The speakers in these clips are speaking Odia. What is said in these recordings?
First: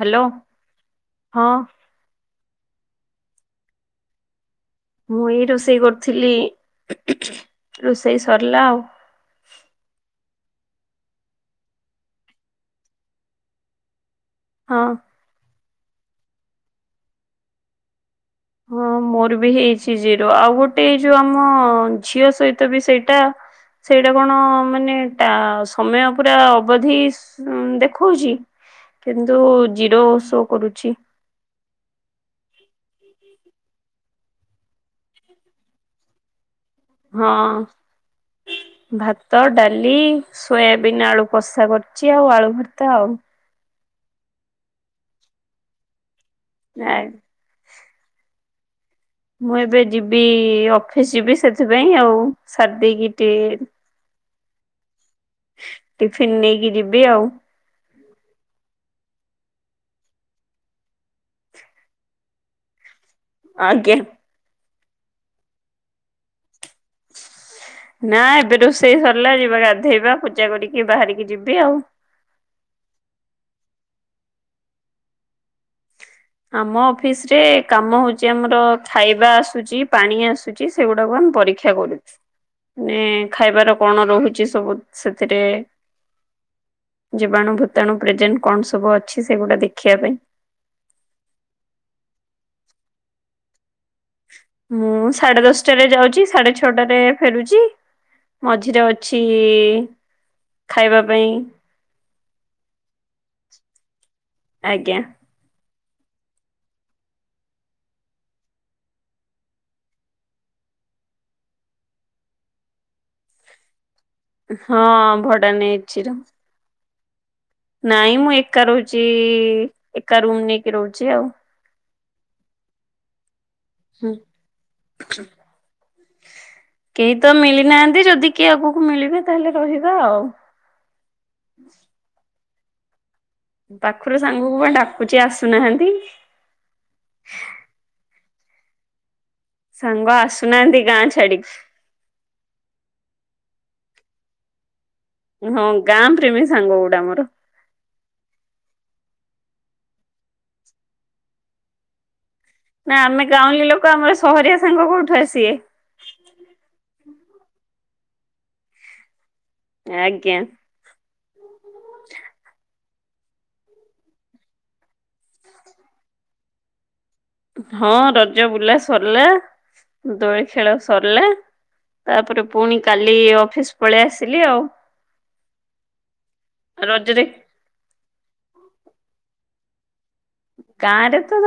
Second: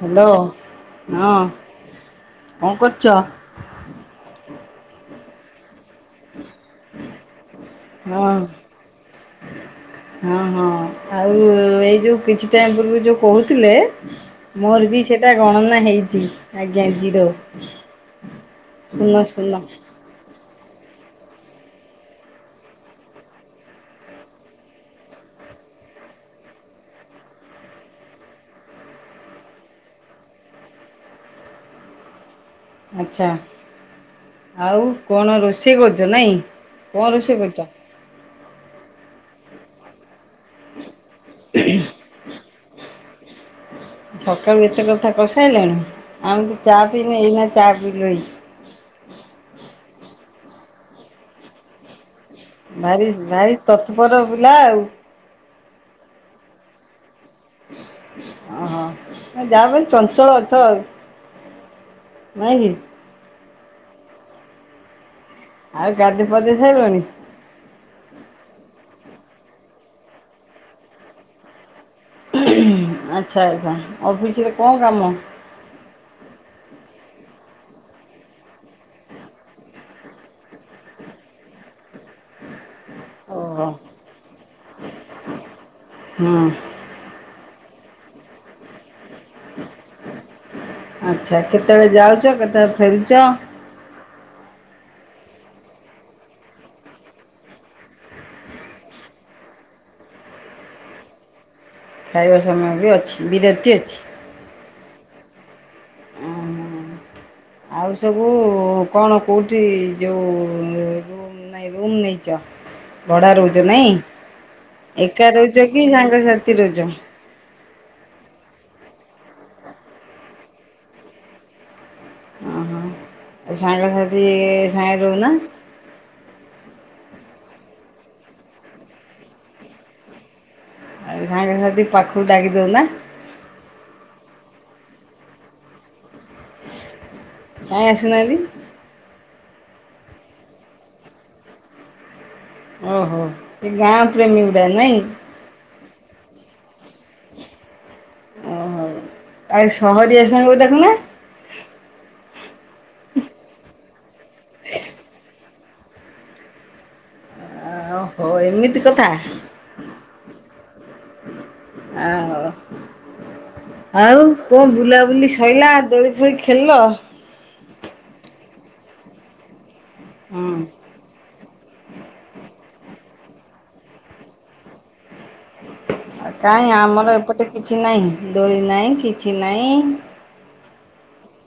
ହ୍ୟାଲୋ ହଁ କଣ କରୁଚ? ମୁଁ ଏଇ ରୋଷେଇ କରୁଥିଲି। ରୋଷେଇ ହଁ। ସରିଲା ଆଉ ହଁ ହଁ ଆଉ ଏଇ ଯୋଉ କିଛି ଟାଇମ ପୂର୍ବରୁ ଯୋଉ କହୁଥିଲେ ହଁ। ମୋର ବି ସେଟା ଗଣନା ହେଇଛି ଆଜ୍ଞା ଜିରୋ। ହଁ ଶୂନ ମୋର ବି ଶୂନ। ହେଇଚି। ଜିରୋ ଆଉ ଗୋଟେ ଏଇ ଯୋଉ ଆମ ଝିଅ ସହିତ ବି ସେଇଟା ସେଇଟା କଣ ମାନେ ଟା ସମୟ ପୁରା ଅବଧିସ ଦେଖଉଚି କିନ୍ତୁ ଜିରୋ ଶୋ କରୁଛି। ଆଚ୍ଛା ଆଉ କଣ ରୋଷେଇ କରୁଚ ନାଇଁ। କଣ ହଁ ରୋଷେଇ କରୁଛ? ଭାତ, ଡାଲି, ସୋୟାବିିନ୍ ଆଳୁ କଷା କର ଚି ଆଉ ଆଳୁ ଭର୍ତା ଆଉ। ସକାଳୁ ଏତେ କଥା କରି ସାଇଲେଣି ଆମେ ତ ଚା ଆ ପିଇନୁ ଏଇନା ଚା ପିିଇଲୁ ହେଇ। ମୁଁ ଏବେ ଯିବି ଅଫିସ୍ ଯିବି ସେଥିପାଇଁ ଆଉ ସାରି ଦେଇକି ଭାରି ଟି ଭାରି ତତ୍ପର ପିଲା ଆଉ। ଟିଫିନ୍ ନେଇକି ଯିବି ଆଉ। ଓହୋ ଯାହା ହଉ ଚଞ୍ଚଳ ଅଛ ଆଉ। ନାଇକି? ଆଜ୍ଞା। ଆଉ ଗାଧେ ଫଦେଇ ସରିଲାଣି? ନା ଏବେ ରୋଷେଇ ସରିଲା ଯିବା ଗାଧେଇବା ପୂଜା କରିକି ବାହାରିକି ଯିବି ଆଉ। ଆଚ୍ଛା ଆଚ୍ଛା ଅଫିସ୍ ରେ କଣ କାମ? ଆମ ଅଫିସ୍ ରେ କାମ ହଉଛି ଆମର ଖାଇବା ଆସୁଛି ପାଣି ଆସୁଛି। ସେଗୁଡ଼ାକୁ ଆମେ ପରୀକ୍ଷା କରୁଛୁ ମେ ଓହୋ ଖାଇବାର କଣ ରହୁଛି ସବୁ ସେଥିରେ ହଁ [inaudible] ଜୀବାଣୁ ଭୂତାଣୁ ପ୍ରେଜେଣ୍ଟ କଣ ସବୁ ଅଛି ସେଗୁଡ଼ା ଦେଖିବା ପାଇଁ। ଆଚ୍ଛା କେତେବେଳେ ଯାଉଛ କେତେବେଳେ ଫେରୁଛ? ମୁଁ ସାଢ଼େ ଦଶଟାରେ ଯାଉଛି ସାଢ଼େ ଛଅଟାରେ ଫେରୁଛି। ମଝିରେ ଅଛି ଖାଇବା ପାଇଁ। ଖାଇବା ସମୟ ବି ଅଛି ବିରତି ଅଛି। ଆଜ୍ଞା। ଓ [inaudible] ଆଉ ସବୁ କଣ କଉଠି ଯେଉଁ ମୋ ନାଇ ରୁମ୍ ନେଇଚ ଭଡ଼ା ରହୁଚ ନାଇଁ। ହଁ ଏକା ଭଡା ରହିଚ କି ନେଇଛି ର। ସାଙ୍ଗସାଥି ରହୁଚ? ନାଇଁ ମୁଁ ଏକା ରହୁଛି ଏକା ରୁମ୍ ନେଇକି ରହୁଛି ଆଉ। ଓ ହଁ ସାଙ୍ଗ ସାଥି ସାଙ୍ଗରେ ରହୁନ? କେହି ତ ମିଳି ନାହାନ୍ତି ଯଦି କିଏ ଆଗକୁ ମିଳିବେ ତାହେଲେ ରହିବା ଆଉ। ଆଉ ସାଙ୍ଗ ସାଥି ପାଖକୁ ଡାକି ଦଉନ? ପାଖରୁ ସାଙ୍ଗକୁ ବା ଡାକୁଚି ଆସୁନାହାନ୍ତି। କାଇଁ ଆସୁ ନାହାନ୍ତି? ସାଙ୍ଗ ଆସୁନାହାନ୍ତି ଗାଁ ଛାଡ଼ିକି। ଓହୋ ସେ ଗାଁ ଟ୍ରେନିଙ୍ଗ ପାଇଁ ନାଇଁ? ହଁ ଗାଁ ପ୍ରେମୀ ସାଙ୍ଗ ଗୋଡ଼ା ମୋର। ଓହ ଆଉ ସହରିଆ ସାଙ୍ଗ କୁ ଡାକୁନ? ନା ଆମେ ଗାଉଁଳୀ ଲୋକ ଆମର ସହରିଆ ସାଙ୍ଗ କଉଠୁ ଆସିବେ? ଆ ହଉ ଏମିତି କଥା? ଆଜ୍ଞା। ଓ [inaudible] ଆଉ କଣ ବୁଲାବୁଲି ସଇଲା ଦୋଳି ଫୋଳି ଖେଳିଲ? ହଁ ରଜ ବୁଲା ସରିଲା ଦୋଳି ହୁଁ ଖେଳ ସରିଲା ତାପରେ ପୁଣି କାଲି ଅଫିସ୍ ପଳେଇ ଆସିଲି ଆଉ। କାଇଁ ଆମର ରଜରେ ଏପଟେ କିଛି ନାହିଁ ଦୋଳି ନାହିଁ କିଛି ନାହିଁ। ଗାଁରେ ତ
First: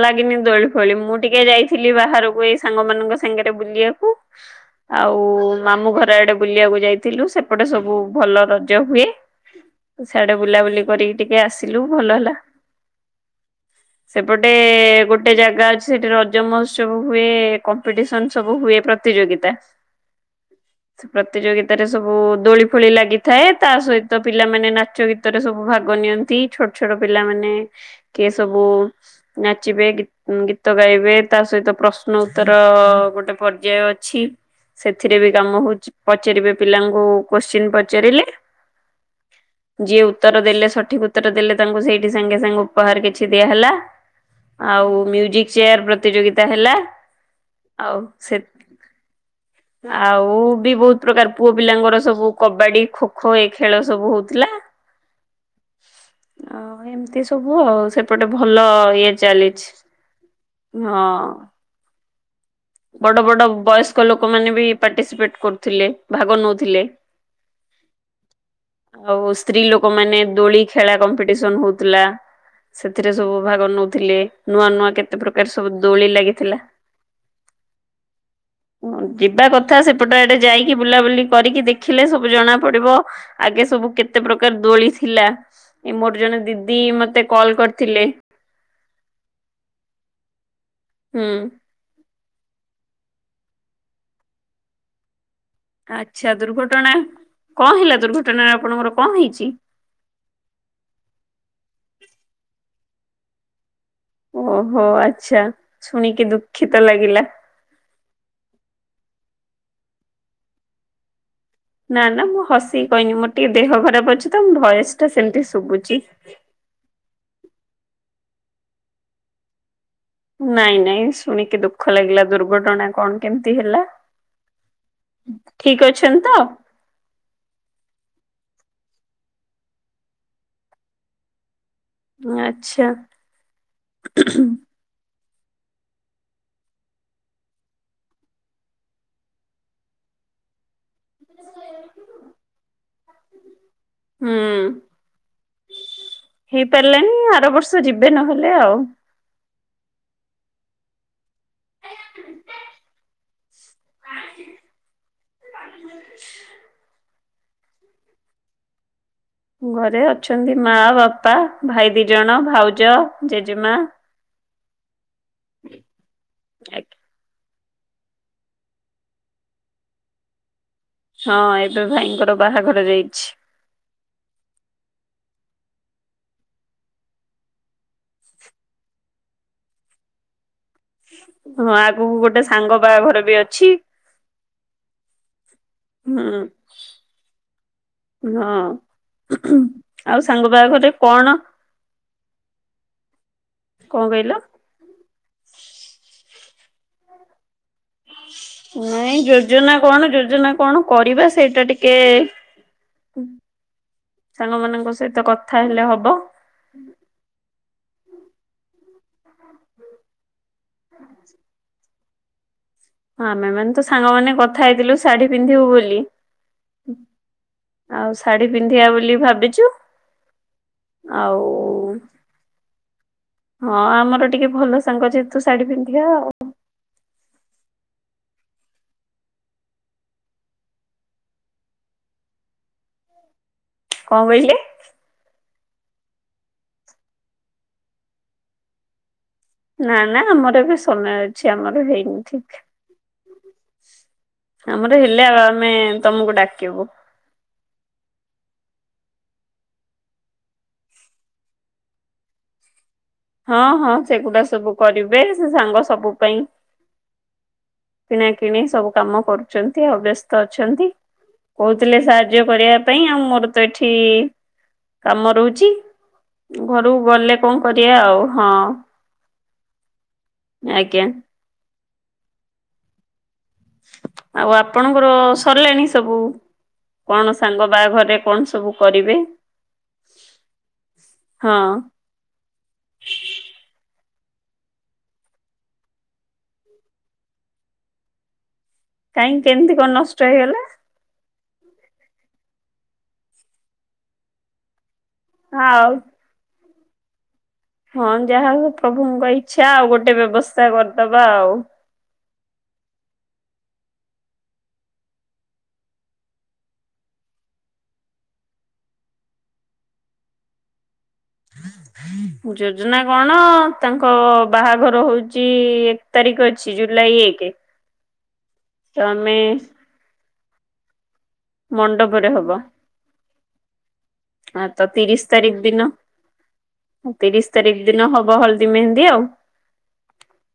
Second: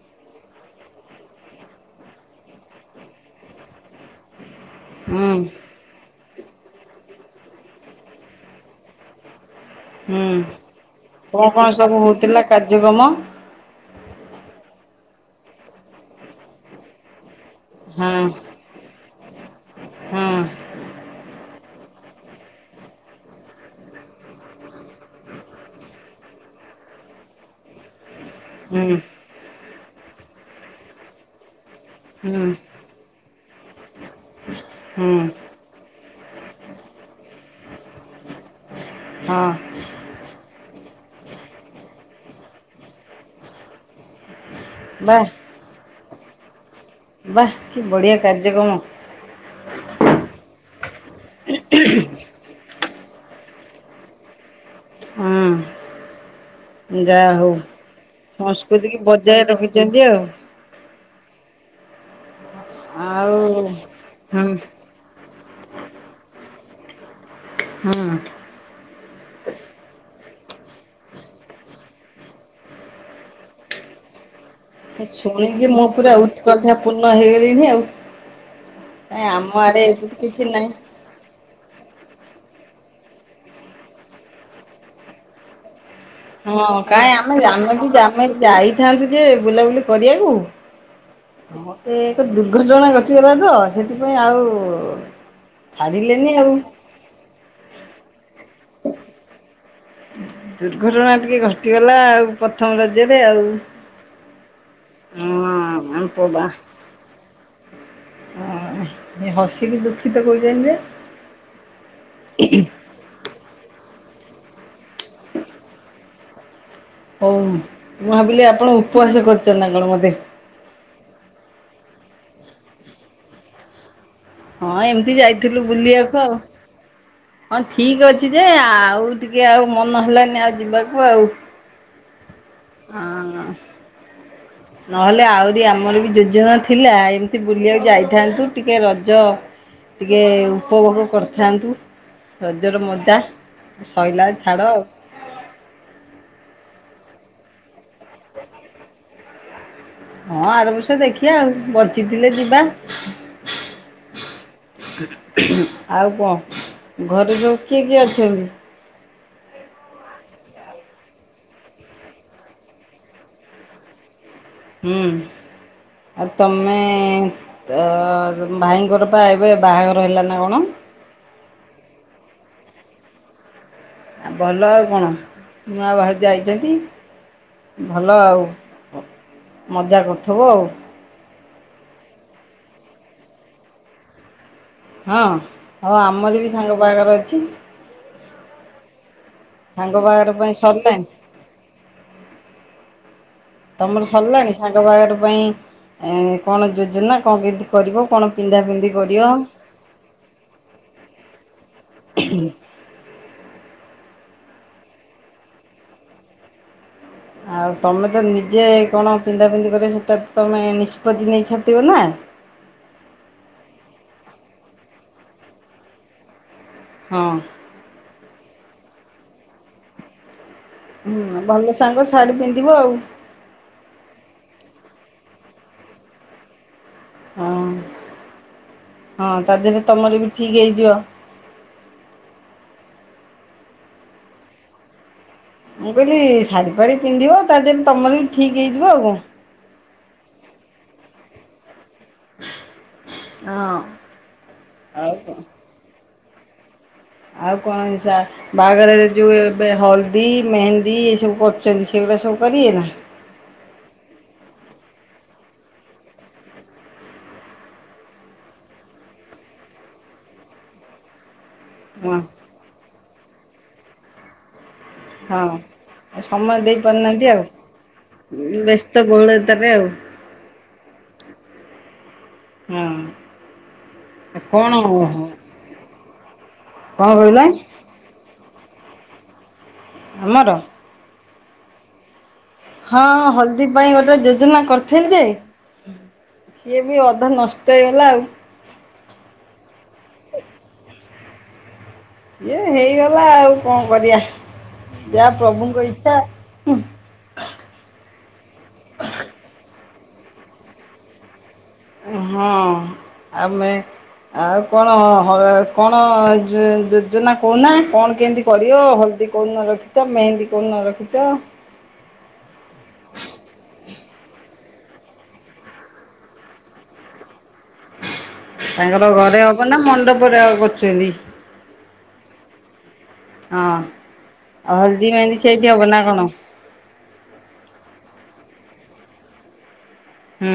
ଲାଗିନି ଦୋଳି ଫୋଳି ମୁଁ ଟିକେ ଯାଇଥିଲି ବାହାରକୁ ଏ ସାଙ୍ଗ ମାନଙ୍କ ସାଙ୍ଗରେ ବୁଲିବାକୁ। ହଁ [inaudible] ଆଉ ମାମୁଁ ଘର ଆଡ଼େ ବୁଲିବାକୁ ଯାଇଥିଲୁ ସେପଟେ ସବୁ ଭଲ ରଜ ହୁଏ। ସିଆଡେ ହୁଁ ବୁଲାବୁଲି କରିକି ଟିକେ ଆସିଲୁ ଭଲ ହେଲା। କାର୍ଯ୍ୟକମ ଏପଟେ ଗୋଟେ ଜାଗା ଅଛି ସେଠି ରଜ ମହୋତ୍ସବ ହୁଏ। ହଁ କମ୍ପିଟିସନ ସବୁ ହୁଏ ପ୍ରତିଯୋଗିତା। ହଁ ପ୍ରତିଯୋଗିତାରେ ସବୁ ଦୋଳି ଫୋଳି ଲାଗିଥାଏ ତା ସହିତ ପିଲାମାନେ ନାଚ ଗୀ ଗୀତରେ ସବୁ ଭାଗ ନିଅନ୍ତି ଛୋଟ ଛୋଟ ପିଲାମାନେ କିଏ ସବୁ ହୁଁ ନାଚିବେ ଗୀ ଗୀତ ଗାଇବେ ତା ସହିତ ପ୍ର ପ୍ରଷ୍ନ ହୁଁ ହୁଁ ଉତ୍ତର ଗୋଟେ ପର୍ଯ୍ୟାୟ ଅଛି ସେଥିରେ ବି ହଁ କାମ ହଉଛି ପଚାରିବେ ପିଲାଙ୍କୁ କୋଶ୍ଚିନ୍ ପଚାରିଲେ। ଯିଏ ଉତ୍ତର ଦେଲେ ସଠିକ ଉତ୍ତର ଦେଲେ ତାଙ୍କୁ ସେଇଠି ସାଙ୍ଗେ ସାଙ୍ଗେ ଉପହାର କିଛି ଦିଆହେଲା। ଆଉ ବାଃ ମିଉଜିକ ଚେୟାର ପ୍ରତିଯୋଗିତା ହେଲା। ବାଃ କି ଆଉ ବଢ଼ିଆ ସେ କାର୍ଯ୍ୟକ୍ରମ ଆଉ ବି ବହୁତ ପ୍ରକାର ପୁଅ ପିଲାଙ୍କର ସବୁ କବାଡି ଖୋଖୋ ଏ ଖେଳ ସବୁ ହଉଥିଲା। ହୁଁ ଆଉ ଏମିତି ଯାହା ହଉ ସବୁ ଆଉ ସେପଟେ ଭଲ ସଂସ୍କୃତିକୁ ଇଏ ବଜାୟ ଚାଲିଛି। ରଖିଛନ୍ତି ଆଉ ହଁ ବଡ ବଡ ଆଉ ବୟସ୍କ ହୁଁ ଲୋକମାନେ ବି ପାର୍ଟିସିପେଟ୍ କରୁଥିଲେ ଭାଗ ନେଉଥିଲେ। ହୁଁ ଆଉ ସ୍ତ୍ରୀ ଲୋକ ମାନେ ଦୋଳି ଖେଳା କମ୍ପିଟିସନ ହଉଥିଲା। ସେଥିରେ ସବୁ ଭାଗ ନଉଥିଲେ। ନୂଆ ନୂଆ କେତେ ପ୍ରକାର ଶୁଣିକି ସବୁ ମୁଁ ଦୋଳି ପୁରା ଲାଗିଥିଲା। ଉତ୍କଣ୍ଠା ପୂର୍ଣ୍ଣ ହେଇଗଲିଣି ଆଉ। କାଇଁ ଯିବା ଆମ କଥା ଆଡେ ଏମିତି ସେପଟେ ଆଡେ କିଛି ନାହିଁ। ଯାଇକି ବୁଲାବୁଲି କରିକି ଦେଖିଲେ ସବୁ ଜଣା ପଡିବ ଆଗେ ସବୁ କେତେ ପ୍ରକାର ଦୋଳି ଥିଲା। ଏଇ ମୋର ଜଣେ ଦିଦି ହଁ କାଇଁ ମ ଆମେ ବି ଆମେ ଜାଇଥାନ୍ତୁ ଯେ ବୁଲାବୁଲି କରିବାକୁ। ହୁଁ ମୋତେ ଏକ ଦୁର୍ଘଟଣା ଘଟିଗଲା ତ ସେଥିପାଇଁ ଆଉ ଛାଡ଼ିଲେନି ଆଚ୍ଛା ଆଉ ଦୁର୍ଘଟଣା କଁ ହେଲା ଦୁର୍ଘଟଣାରେ ଆପଣଙ୍କର କଁ ହେଇଛି। ଦୁର୍ଘଟଣା ଟିକେ ଘଟିଗଲା ଆଉ ପ୍ରଥମ ରଜ୍ୟରେ ଆଉ ଓହୋ ଆଚ୍ଛା ଶୁଣିକି ଦୁଃଖିତ ଲାଗିଲା। ଅ ହସିକି ଦୁଃଖିତ କହୁଛନ୍ତି ଯେ ନା ନା ମୁଁ ହସିକି କହିନି ମୋର ଟିକେ ଦେହ ଖରାପ ଅଛି ତ ମୋ ଭଏସ ଟା ସେମିତି ଶୁଭୁଛି। ହଉ ମୁଁ ଭାବିଲି ଆପଣ ଉପବାସ କରଛନ୍ତି ନା କଣ ମୋଧେ ନାଇଁ ନାଇଁ ଶୁଣିକି ଦୁଃଖ ଲାଗିଲା ଦୁର୍ଘଟଣା କଣ କେମିତି ହେଲା। ହଁ ଏମିତି ଯାଇଥିଲୁ ଠିକ ଅଛନ୍ତି ବୁଲିବାକୁ ଆଉ ତ ହଁ, ଥିକି ଅଛି ଯେ, ଆଉ ଟିକେ ଆଉ ମନ ହେଲାନି ଆଉ ଯିବାକୁ ଆଉ ଆଚ୍ଛା ହଁ ନହେଲେ ଆହୁରି ଆମର ବି ଯୋଜନା ଥିଲା, ଏମିତି ବୁଲିବାକୁ ଯାଇଥାନ୍ତୁ ଟିକେ ରଜ ଟିକେ ଉମ୍ ଉପଭୋଗ କରିଥାନ୍ତୁ ରଜର ମଜା ସଇଲା ହୁଁ। ଛାଡ଼ ଆଉ। ହେଇପାରିଲାନି ଆର ବର୍ଷ ଯିବେ ନହେଲେ ଆଉ ହଁ ଆରବର୍ଷ ଦେଖିବା ଆଉ ବଞ୍ଚିଥିଲେ ଯିବା। ଆଉ କଣ? ଘରେ ସବୁ କିଏ କିଏ ଅଛନ୍ତି? ଘରେଅଛନ୍ତିମା, ବାପା, ଭାଇଦୁଇଜଣ, ଭାଉଜ, ଜେଜେମ- ହୁଁ ଆଉ ତମେ ତ ଅ ଭାଇଙ୍କର ପା ଏବେ ବାହାଘର ହେଲା ନା କଣ? ହଁ ଏବେ ଭାଇଙ୍କର ବାହାଘର ଯାଇଛି। ଆ ଭଲ ଆଉ କଣ? ନୂଆ ଭାଇଜ ଆଇଚନ୍ତି ଭଲ ଆଉ। ମଜା କରୁଥୁବ ଆଉ। ହଁ ଆଗକୁ ଗୋଟେ ସାଙ୍ଗ ବାହାଘର ବି ଅଛି। ହଁ ହଁ ହୁଁ ଆମର ବି ସାଙ୍ଗ ବାହାଘର ଅଛି। ହଁ ସାଙ୍ଗ ଆଉ ବାହାଘର ସାଙ୍ଗ ପାଇଁ ବାହାଘରେ ସରିଲାଣି କଣ କଣ ତମର କହିଲ? ସରିଲାଣି ସାଙ୍ଗ ବାହାଘର ପାଇଁ କଣ ଯୋଜନା କଣ କେମିତି କରିବ କଣ ପିନ୍ଧାପିନ୍ଧି ନାଇଁ କରିବ ଯୋଜନା କଣ ଯୋଜନା କଣ କରିବା ସେଇଟା ଟିକିଏ ହୁଁ ସାଙ୍ଗ ମାନଙ୍କ ସହିତ କଥା ହେଲେ ହବ। ଆଉ ତମେ ତ ନିଜେ କଣ ପିନ୍ଧା ପିନ୍ଧି କରିବ ସେଇଟା ତମେ ନିଷ୍ପତ୍ତି ନେଇସାରିଥିବନା। ହଁ ଆମେମାନେ ତ ସାଙ୍ଗମାନେ କଥା ହେଇଥିଲୁ ଶାଢୀ ପିନ୍ଧିବୁ ବୋଲି। ହଁ। ଆଉ ଶାଢ଼ୀ ପିନ୍ଧିବା ବୋଲି ଭାବିଛୁ। ହୁଁ ଭଲ ଆଉ ସାଙ୍ଗ ଶାଢ଼ୀ ପିନ୍ଧିବୁ ଆଉ ହଁ ଆମର ଟିକିଏ ଭଲ ସାଙ୍ଗ ଯେହେତୁ ଶାଢୀ ପିନ୍ଧିଆ ଆଉ ହଁ ହଁ ତା ଦେହରେ ତମର ବି ଠିକି ହେଇଯିବ। କଣ କହିଲେ? ମୁଁ କହିଲି ଶାଢ଼ୀଫାଢୀପିନ୍ଧିବ ତା ଦେହରେ ତମର ବି ଠିକ୍ ହେଇଯିବ ଆଉ କଣ। ନା ନା ଆମର ଏବେ ସମୟ ଅଛି ଆମର ହେଇନି। ଠିକ୍ କଣ। ହଁ। ଆମର ଆଉ ହେଲେ କଣ ଆମେ ତମକୁ ଡାକିବୁ। ଆଉ କଣ ହିଁ ସାରେ। ବାହାଘରରେ ଯୋଉ ଏବେ ହଲଦୀ ମେହେନ୍ଦୀ ଏ ସବୁ କରୁଚନ୍ତି ସେଉଡା ସବୁ କରିବେ ନା? ହଁ ହଁ ସେଗୁଡା ସବୁ କରିବେ ସେ ସାଙ୍ଗ ସବୁ ପାଇଁ କିଣା କିିଣି ସବୁ କାମ କରୁଚନ୍ତି ଆଉ ବ୍ୟସ୍ତ ଅଛନ୍ତି। କହୁଥିଲେ ହଁ ସାହାଯ୍ୟ କରିବା ପାଇଁ ଆଉ ମୋର ତ ଏଠି କାମ ହଁ ରହୁଚି ଆଉ ସମୟ ଦେଇ ଘରୁକୁ ପାରୁନାହାନ୍ତି ଗଲେ ଆଉ। କଣ କରି ବ୍ୟସ୍ତ ବୋହୁଳ ତାରେ ଆଉ। ଆଜ୍ଞା। ହଁ। ଆଉ କଣ କଣ ଆପଣଙ୍କରସ ସରିଲାଣି ସବୁ କଣ କହିଲ ସାଙ୍ଗ ବାହାଘରରେ କଣ ସବୁ କରିବେ। ଆମର। ହଁ। ହଁ ହଲଦୀ ପାଇଁ ଗୋଟେ ଯୋଜନା କରିଥିଲି ଯେ ସିଏ ବି ଅଧା ନଷ୍ଟ ହେଇଗଲା ଆଉ। କାହିଁକି କେମିତି କଣ ନଷ୍ଟ ହେଇଗଲା? ଇଏ ହେଇଗଲାଆଉ କଣ କରିବା ଯାହା ପ୍ରଭୁଙ୍କ ଆଉ ଇଚ୍ଛା ହୁଁ। ହଁ ଯାହା ହୁଏ ପ୍ରଭୁଙ୍କ ଇଚ୍ଛା ଆଉ ଗୋଟେ ବ୍ୟବସ୍ଥା କରିଦବା ଆଉ ହଁ ଆମେ ଆଉ କଣ ହ କଣ ଯୋ ଯୋଜନା କହୁନା କଣ କେମିତି କରିବ ହଳଦୀ। କୋଉଦିନ ରଖିଛ ମେହେନ୍ଦୀ କୋଉଦିନ ରଖିଚ? ଯୋଜନା କଣ ତାଙ୍କ ବାହାଘର ହୋଉଚି ଏ ଏକ୍ ତାରଖ ଅଛି ଜୁଲାଇ ଏକେ। ତାଙ୍କର ଘରେ ହବ ନା ମଣ୍ଡପରେ ଆଉ କରୁଚନ୍ତି? ମଣ୍ଡପରେ ହବ। ହଁ ଆଉ ତ ହଳଦୀ ତିରିଶ ମେହେନ୍ଦି ତାରିଖ ସେଇଠି ଦିନ ହବ ନା କଣ? ତିରିଶ ତାରିଖ ଦିନ ହବ ହଳଦୀ ମେହେନ୍ଦି ଆଉ। ହୁଁ।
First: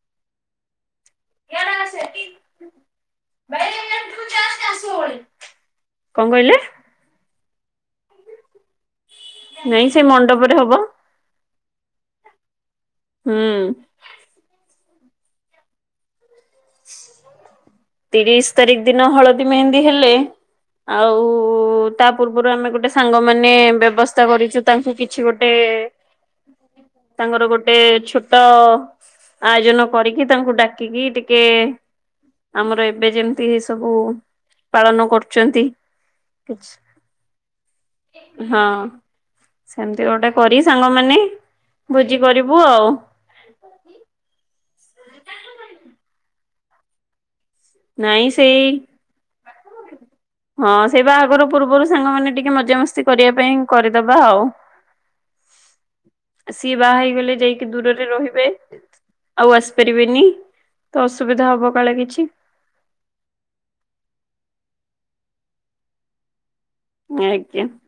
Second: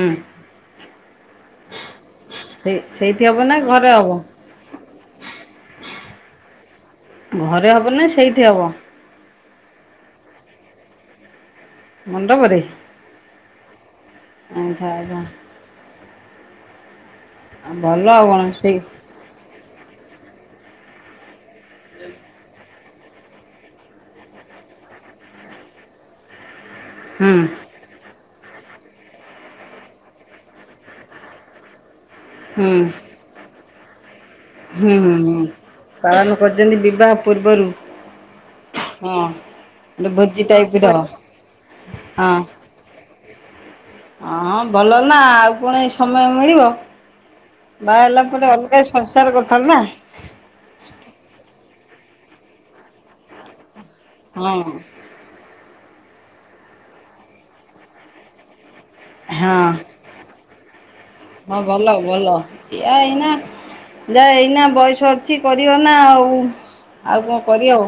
ଇଆଡେ ଆସେ। ସେଇଠି ହବ ନା ଘରେ ହବ? କଣ କହିଲେ ଘରେ ହବ ନା ସେଇଠି ହବ? ନାଇଁ ସେ ମଣ୍ଡପରେ ହବ। ମଣ୍ଡପରେ। ହୁଁ। ଆଚ୍ଛା ଆଚ୍ଛା। ଭଲ ଆଉ କଣ ତିରିଶ ସେଇ ତାରିଖ ଦିନ ହଳଦୀ ମେହେନ୍ଦି ହେଲେ ଆଉ ତା ପୂର୍ବରୁ ଆମେ ଗୋଟେ ସାଙ୍ଗମାନେ ବ୍ୟବସ୍ଥା କରିଚୁ। ତାଙ୍କୁ କିଛି ଗୋଟେ [inaudible] ତାଙ୍କର ଗୋଟେ ଛୋଟ ଆୟୋଜନ କରିକି ତାଙ୍କୁ ଡାକିକି ଟି କେ। ହୁଁ ଆମର ଏବେ ଯେମିତି ଏ ସବୁ ହୁଁ ପାଳନ ହୁଁ କରୁଛନ୍ତି ପାଳନ କିଛି କରିଚନ୍ତି ବିବାହ ପୂର୍ବରୁ? ହଁ ହଁ ସେମିତି ଗୋଟେ ଭୋଜି କରି ଟାଇପ ର ସାଙ୍ଗମାନେ ଭୋଜି କରିବୁ ଆଉ। ହଁଁ ଭଲ ନା ଆଉ ପୁଣି ସମୟ ମିଳିବ। ବାହା ହେଲା ନାଇଁ ପରେ ସେଇ ଅଲଗା ସଂସାର କରିଥାନ୍ତି ନା। ହଁ ସେଇ ବାହାଘର ପୂର୍ବରୁ ସାଙ୍ଗମାନେ ଟିକେ ମଜାମସ୍ତି କରିବା ପାଇଁ କରିଦବା ଆଉ। ହଁ ସିଏ ବାହା ହେଇଗଲେ ଯାଇକି ଦୂରରେ ରହିବେ। ଆଉ ଆସି ହଁ ପାରିବେନି ତ। ଅସୁବିଧା ହବ କାଳେ କିଛି। ଯା ଏଇନା ଯା ଏଇନା ବୟସ ଅଛି କରିବ ନା ଆଉ। ଆଉ କଣ ଆଜ୍ଞା କରିହବ।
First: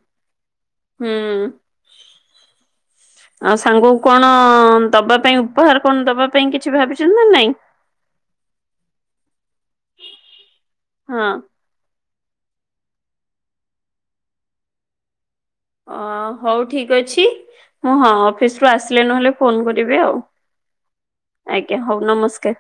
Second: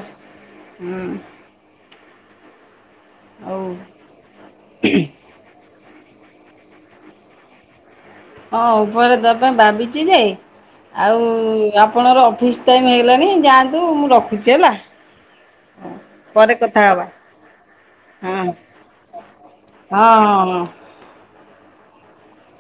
ହୁଁ। ଆଉ ସାଙ୍ଗକୁ କଣ ଦବା ପାଇଁ ଉପହାର କଣ ଦବା ପାଇଁ କିଛି ଭାବିଛନ୍ତି ନା ନାଇଁ? ହଁ ଉପରେ ଦେବା ଭାବିଛି ଯେ ଆଉ ହଁ ଆପଣର ଅଫିସ୍ ଟାଇମ୍ ହେଇଗଲାଣି ଯାଆନ୍ତୁ। ମୁଁ ରଖୁଛି ହେଲା। ଅ ପରେ ହଉ କଥା ଠିକ୍ ହେବା ଅଛି। ମୁଁ ହଁ ଅଫିସରୁ ଆସିଲେ ନ ହେଲେ ଫୋନ୍ କରିବି ହଁ ଆଉ। ହଁ ହଁ। ଆଜ୍ଞା ହଉ। ନମସ୍କାର୍।